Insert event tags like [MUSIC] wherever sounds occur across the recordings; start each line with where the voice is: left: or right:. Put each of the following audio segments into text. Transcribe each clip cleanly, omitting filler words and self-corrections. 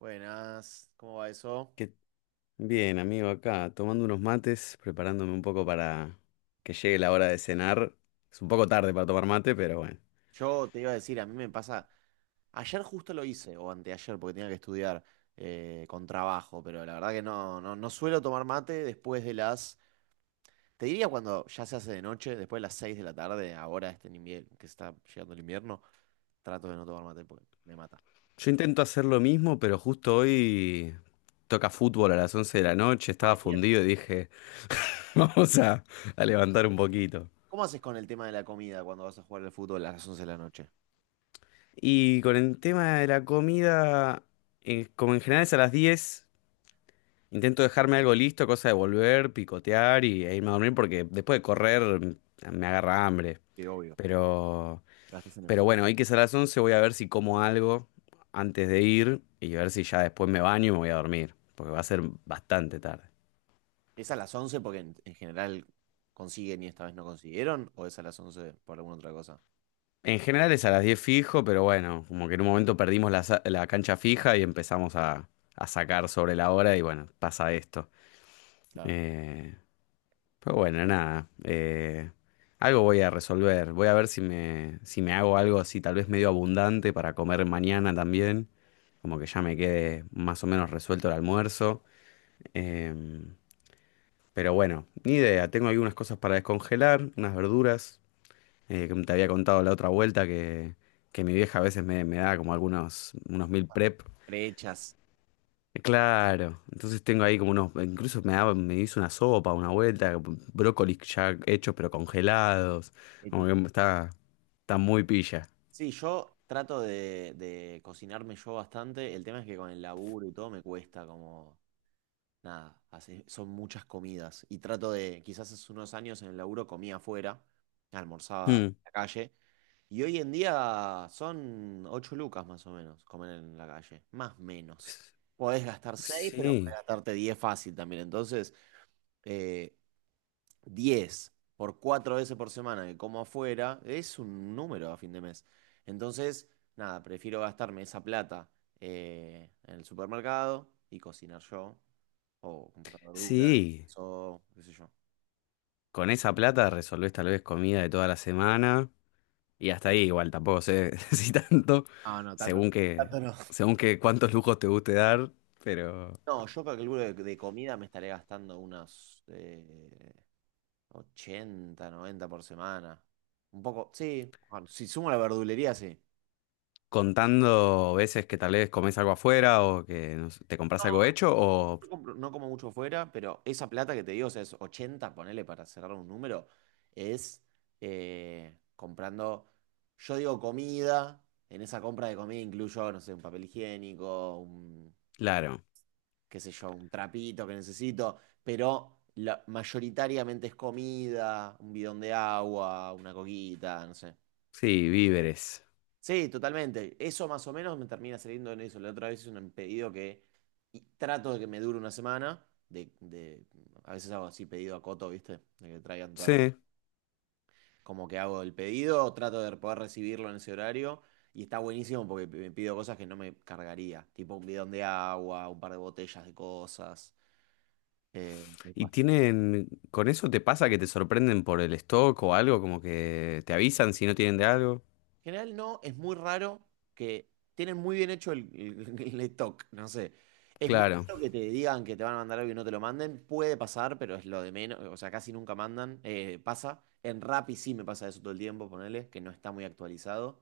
right: Buenas, ¿cómo va eso?
left: ¿Qué- Bien, amigo, acá tomando unos mates, preparándome un poco para que llegue la hora de cenar. Es un poco tarde para tomar mate, pero bueno.
right: Yo te iba a decir, a mí me pasa, ayer justo lo hice, o anteayer, porque tenía que estudiar con trabajo, pero la verdad que no suelo tomar mate después de las, te diría cuando ya se hace de noche, después de las 6 de la tarde, ahora este invierno, que está llegando el invierno, trato de no tomar mate porque me mata.
left: Yo intento hacer lo mismo, pero justo hoy toca fútbol a las 11 de la noche, estaba
right: Ay, Dios.
left: fundido y dije, [LAUGHS] vamos a levantar un poquito.
right: ¿Cómo haces con el tema de la comida cuando vas a jugar al fútbol a las 11 de la noche?
left: Y con el tema de la comida, como en general es a las 10 intento dejarme algo listo, cosa de volver, picotear e irme a dormir, porque después de correr me agarra hambre.
right: Que obvio,
left: Pero...
right: gastas energía.
left: Pero bueno, hoy que es a las 11 voy a ver si como algo antes de ir y ver si ya después me baño y me voy a dormir, porque va a ser bastante tarde.
right: ¿Es a las 11 porque en general consiguen y esta vez no consiguieron? ¿O es a las 11 por alguna otra cosa?
left: En general es a las 10 fijo, pero bueno, como que en un momento perdimos la cancha fija y empezamos a sacar sobre la hora y bueno, pasa esto.
right: Claro.
left: Eh, pero bueno, nada, algo voy a resolver. Voy a ver si me hago algo así, tal vez medio abundante para comer mañana también, como que ya me quede más o menos resuelto el almuerzo. Eh, Pero bueno, ni idea. Tengo algunas cosas para descongelar, unas verduras, que te había contado la otra vuelta que mi vieja a veces me da como algunos unos meal prep.
right: Prehechas.
left: Claro, entonces tengo ahí como unos, incluso me daba, me hizo una sopa, una vuelta, brócolis ya hechos pero congelados.
right: Epi.
left: Como que está muy pilla.
right: Sí, yo trato de cocinarme yo bastante. El tema es que con el laburo y todo me cuesta como. Nada, son muchas comidas. Y trato de, quizás hace unos años en el laburo comía afuera, almorzaba
left: Mm.
right: en la calle. Y hoy en día son 8 lucas más o menos comer en la calle, más menos. Podés gastar seis pero podés
left: Sí,
right: gastarte 10 fácil también. Entonces, eh, 10 por 4 veces por semana que como afuera es un número a fin de mes. Entonces, nada, prefiero gastarme esa plata en el supermercado y cocinar yo o comprar verduras
left: sí.
right: o qué sé yo.
left: Con esa plata resolvés tal vez comida de toda la semana. Y hasta ahí igual, tampoco sé [LAUGHS] si tanto,
right: Ah, no, tanto.
left: según que,
right: Tanto no.
left: según que cuántos lujos te guste dar, pero
right: No, yo calculo que de comida me estaré gastando unos 80, 90 por semana. Un poco, sí. Bueno, si sumo la verdulería, sí.
left: contando veces que tal vez comes algo afuera o que no sé, te compras
right: No,
left: algo hecho o,
right: no, no como mucho fuera, pero esa plata que te digo, o sea, es 80 ponele para cerrar un número, es comprando, yo digo comida, en esa compra de comida incluyo, no sé, un papel higiénico,
left: claro,
right: qué sé yo, un trapito que necesito, pero mayoritariamente es comida, un bidón de agua, una coquita, no sé.
left: sí, víveres.
right: Sí, totalmente. Eso más o menos me termina saliendo en eso. La otra vez es un pedido que y trato de que me dure una semana. A veces hago así pedido a Coto, ¿viste? De que traigan todo.
left: Sí,
right: Como que hago el pedido, trato de poder recibirlo en ese horario. Y está buenísimo porque me pido cosas que no me cargaría. Tipo un bidón de agua, un par de botellas de cosas. Eh,
left: y tienen, ¿con eso te pasa que te sorprenden por el stock o algo? Como que te avisan si no tienen de algo.
right: En general no, es muy raro que tienen muy bien hecho el stock, no sé. Es muy
left: Claro.
right: raro que te digan que te van a mandar algo y no te lo manden. Puede pasar, pero es lo de menos. O sea, casi nunca mandan. Pasa. En Rappi sí me pasa eso todo el tiempo, ponele, que no está muy actualizado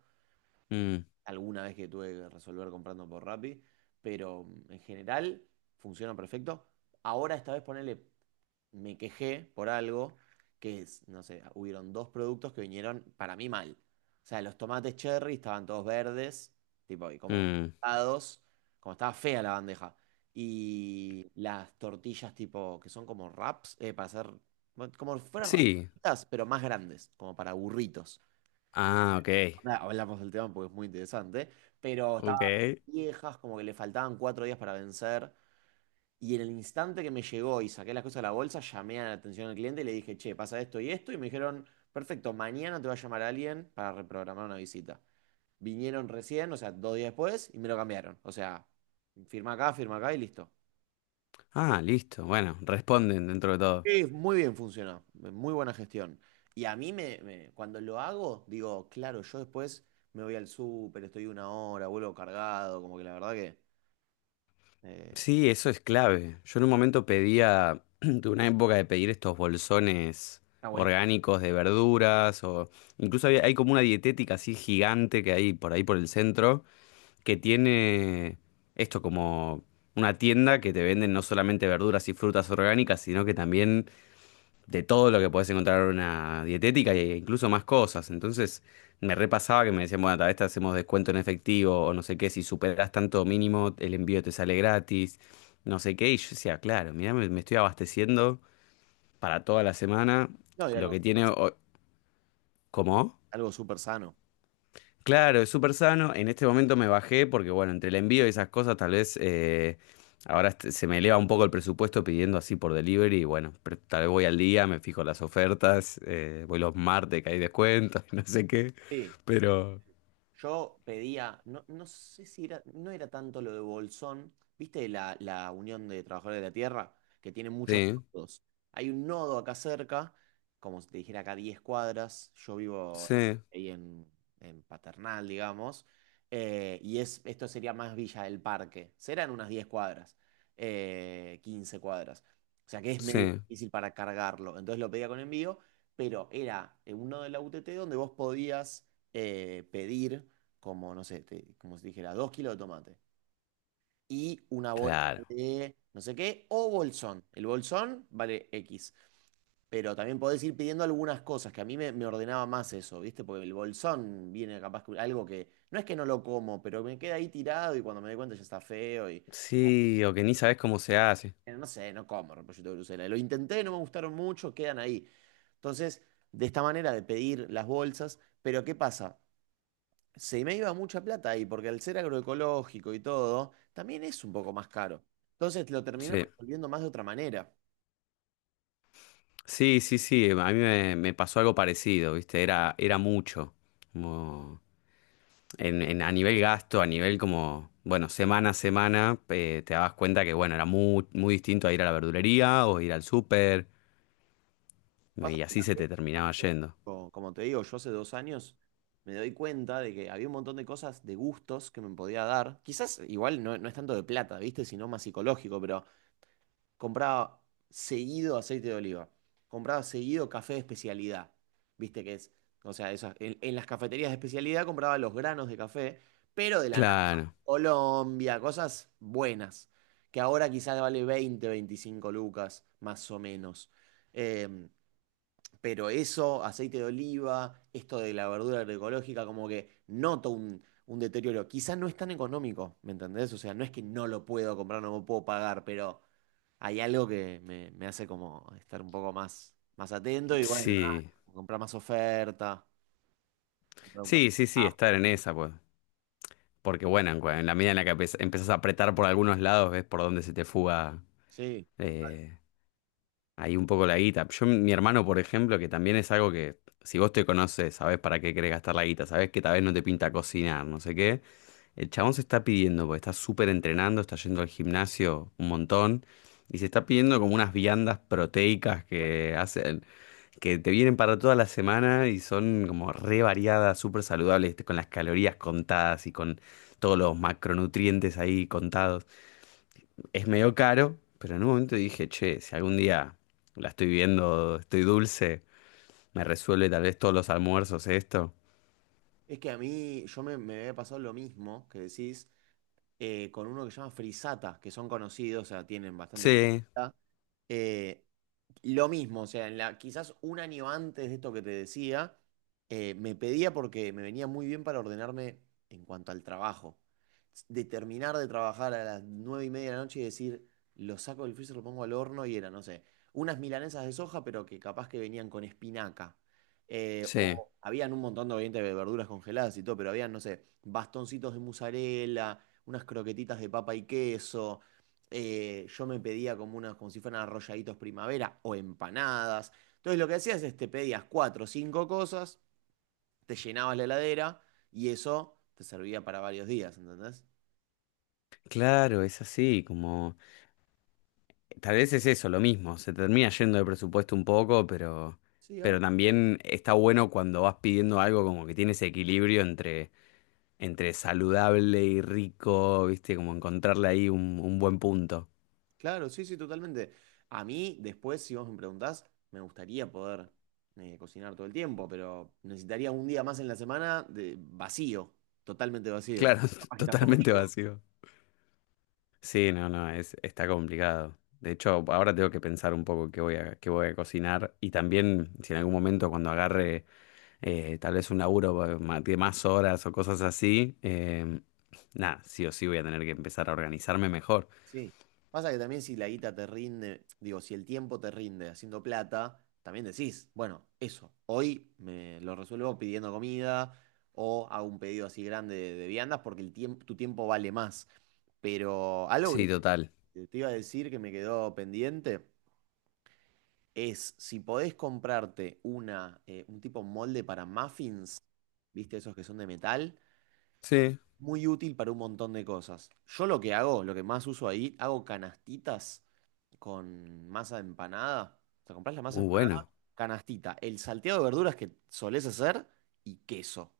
left: Mm,
right: alguna vez que tuve que resolver comprando por Rappi, pero en general funciona perfecto. Ahora esta vez ponele, me quejé por algo que es, no sé, hubieron dos productos que vinieron para mí mal. O sea, los tomates cherry estaban todos verdes, tipo, y como
left: mm.
right: dados, como estaba fea la bandeja. Y las tortillas tipo, que son como wraps, para hacer, bueno, como si fueran
left: Sí.
right: rapitas, pero más grandes, como para burritos.
left: Ah, ok.
right: Ahora hablamos del tema porque es muy interesante, pero
left: Ok.
right: viejas, como que le faltaban 4 días para vencer. Y en el instante que me llegó y saqué las cosas de la bolsa, llamé a la atención al cliente y le dije, che, pasa esto y esto. Y me dijeron, perfecto, mañana te va a llamar alguien para reprogramar una visita. Vinieron recién, o sea, 2 días después, y me lo cambiaron. O sea, firma acá y listo.
left: Ah, listo. Bueno, responden dentro de todo.
right: Sí, muy bien funcionó, muy buena gestión. Y a mí, cuando lo hago, digo, claro, yo después me voy al súper, estoy una hora, vuelvo cargado, como que la verdad que eh,
left: Sí, eso es clave. Yo en un momento pedía, [CLEARS THROAT] tuve una época de pedir estos bolsones
right: está buenísimo.
left: orgánicos de verduras o incluso hay como una dietética así gigante que hay por ahí por el centro que tiene esto como una tienda que te venden no solamente verduras y frutas orgánicas, sino que también de todo lo que podés encontrar en una dietética e incluso más cosas. Entonces me repasaba que me decían, bueno, tal vez te hacemos descuento en efectivo o no sé qué, si superás tanto mínimo, el envío te sale gratis, no sé qué. Y yo decía, claro, mirá, me estoy abasteciendo para toda la semana
right: No, y
left: lo
right: algo.
left: que tiene. ¿Cómo?
right: Algo súper sano.
left: Claro, es súper sano. En este momento me bajé porque, bueno, entre el envío y esas cosas, tal vez ahora se me eleva un poco el presupuesto pidiendo así por delivery. Y bueno, tal vez voy al día, me fijo las ofertas, voy los martes que hay descuentos, [LAUGHS] y no sé qué.
right: Sí.
left: Pero
right: Yo pedía, no, no sé si era, no era tanto lo de Bolsón, ¿viste la Unión de Trabajadores de la Tierra? Que tiene muchos
left: sí,
right: nodos. Hay un nodo acá cerca, como si te dijera acá 10 cuadras, yo vivo
left: sí,
right: ahí en Paternal, digamos, y es, esto sería más Villa del Parque, serán unas 10 cuadras, 15 cuadras, o sea que es medio
left: sí,
right: difícil para cargarlo, entonces lo pedía con envío, pero era un nodo de la UTT donde vos podías pedir, como, no sé, como si dijera, 2 kilos de tomate y una bolsa
left: claro.
right: de no sé qué, o bolsón. El bolsón vale X. Pero también podés ir pidiendo algunas cosas, que a mí me ordenaba más eso, ¿viste? Porque el bolsón viene capaz que algo que no es que no lo como, pero me queda ahí tirado y cuando me doy cuenta ya está feo y [LAUGHS]
left: Sí, o que ni sabes cómo se hace.
right: no sé, no como repollito de Bruselas. Lo intenté, no me gustaron mucho, quedan ahí. Entonces, de esta manera de pedir las bolsas, pero ¿qué pasa? Se me iba mucha plata ahí, porque al ser agroecológico y todo, también es un poco más caro. Entonces lo terminé
left: Sí,
right: resolviendo más de otra manera.
left: sí, sí, sí. A mí me pasó algo parecido, ¿viste? Era mucho. Como- a nivel gasto, a nivel como, bueno, semana a semana, te dabas cuenta que, bueno, era muy, muy distinto a ir a la verdulería o ir al súper,
right: Pasa
left: y
right: que
left: así se
right: también,
left: te terminaba yendo.
right: como te digo, yo hace 2 años me doy cuenta de que había un montón de cosas, de gustos que me podía dar. Quizás igual no, no es tanto de plata, ¿viste? Sino más psicológico, pero compraba seguido aceite de oliva, compraba seguido café de especialidad, ¿viste? Que es, o sea, en las cafeterías de especialidad compraba los granos de café pero de la
left: Claro,
right: Colombia, cosas buenas, que ahora quizás vale 20, 25 lucas, más o menos. Em, pero eso, aceite de oliva, esto de la verdura agroecológica, como que noto un deterioro. Quizás no es tan económico, ¿me entendés? O sea, no es que no lo puedo comprar, no lo puedo pagar, pero hay algo que me hace como estar un poco más atento y bueno, nada,
left: sí,
right: comprar más oferta, comprar un
left: sí,
right: café.
left: sí, sí, estar en esa, pues. Porque, bueno, en la medida en la que empezás a apretar por algunos lados, ves por dónde se te fuga
right: Sí, total.
left: eh, Ahí un poco la guita. Yo, mi hermano, por ejemplo, que también es algo que, si vos te conoces, sabés para qué querés gastar la guita, sabés que tal vez no te pinta cocinar, no sé qué. El chabón se está pidiendo, porque está súper entrenando, está yendo al gimnasio un montón, y se está pidiendo como unas viandas proteicas que hacen, que te vienen para toda la semana y son como re variadas, súper saludables, con las calorías contadas y con todos los macronutrientes ahí contados, es medio caro, pero en un momento dije, che, si algún día la estoy viendo, estoy dulce, me resuelve tal vez todos los almuerzos esto.
right: Es que a mí, yo me había pasado lo mismo que decís, con uno que se llama Frisata, que son conocidos, o sea, tienen bastante
left: Sí,
right: publicidad. Eh, lo mismo, o sea, quizás un año antes de esto que te decía, me pedía porque me venía muy bien para ordenarme en cuanto al trabajo. De terminar de trabajar a las 9:30 de la noche y decir, lo saco del freezer, lo pongo al horno y era, no sé, unas milanesas de soja, pero que capaz que venían con espinaca.
left: sí,
right: O habían un montón de obviamente de verduras congeladas y todo, pero habían, no sé, bastoncitos de mozzarella, unas croquetitas de papa y queso yo me pedía como unas, como si fueran arrolladitos primavera o empanadas. Entonces lo que hacías es te pedías cuatro o cinco cosas, te llenabas la heladera y eso te servía para varios días, ¿entendés?
left: claro, es así, como tal vez es eso, lo mismo, se termina yendo de presupuesto un poco, pero
right: Sí, ahora.
left: pero también está bueno cuando vas pidiendo algo como que tiene ese equilibrio entre saludable y rico, ¿viste? Como encontrarle ahí un buen punto.
right: Claro, sí, sí, totalmente. A mí, después, si vos me preguntás, me gustaría poder cocinar todo el tiempo, pero necesitaría un día más en la semana de vacío, totalmente vacío.
left: Claro, [LAUGHS] totalmente vacío. Sí, no, no, está complicado. De hecho, ahora tengo que pensar un poco qué voy a cocinar y también si en algún momento cuando agarre tal vez un laburo de más horas o cosas así, nada, sí o sí voy a tener que empezar a organizarme mejor.
right: Sí. Pasa que también si la guita te rinde, digo, si el tiempo te rinde haciendo plata, también decís, bueno, eso, hoy me lo resuelvo pidiendo comida o hago un pedido así grande de viandas porque el tiempo, tu tiempo vale más. Pero algo que
left: Sí, total.
right: te iba a decir que me quedó pendiente es si podés comprarte un tipo molde para muffins, ¿viste? Esos que son de metal
left: Sí.
right: muy útil para un montón de cosas. Yo lo que hago, lo que más uso ahí, hago canastitas con masa de empanada. O sea, comprás la masa de
left: Muy
right: empanada,
left: bueno.
right: canastita, el salteado de verduras que solés hacer y queso.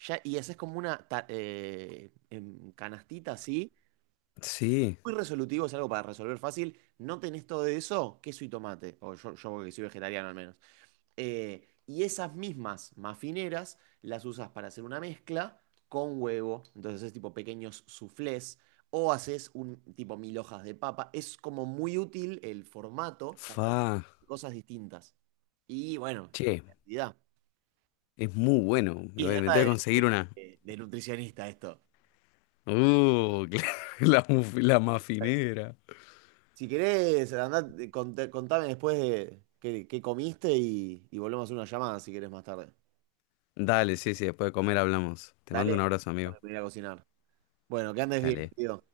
right: Ya, y haces como una canastita así.
left: Sí.
right: Muy resolutivo, es algo para resolver fácil. No tenés todo eso, queso y tomate. O yo que soy vegetariano al menos. Y esas mismas mafineras las usas para hacer una mezcla con huevo. Entonces es tipo pequeños soufflés o haces un tipo mil hojas de papa. Es como muy útil el formato para
left: Fa.
right: hacer cosas distintas. Y bueno, la
left: Che,
right: cantidad.
left: es muy bueno. Me,
right: Y es
left: voy- me
right: data
left: tengo que
right: de,
left: conseguir una.
right: de nutricionista esto.
left: Uh, [LAUGHS] la, muf- la mafinera.
right: Si querés, andá, contame después de qué comiste y volvemos a hacer una llamada si querés más tarde.
left: Dale, sí, sí, después de comer hablamos. Te mando un
right: Dale,
left: abrazo, amigo.
right: voy a ir a cocinar. Bueno, que andes bien,
left: Dale.
right: querido.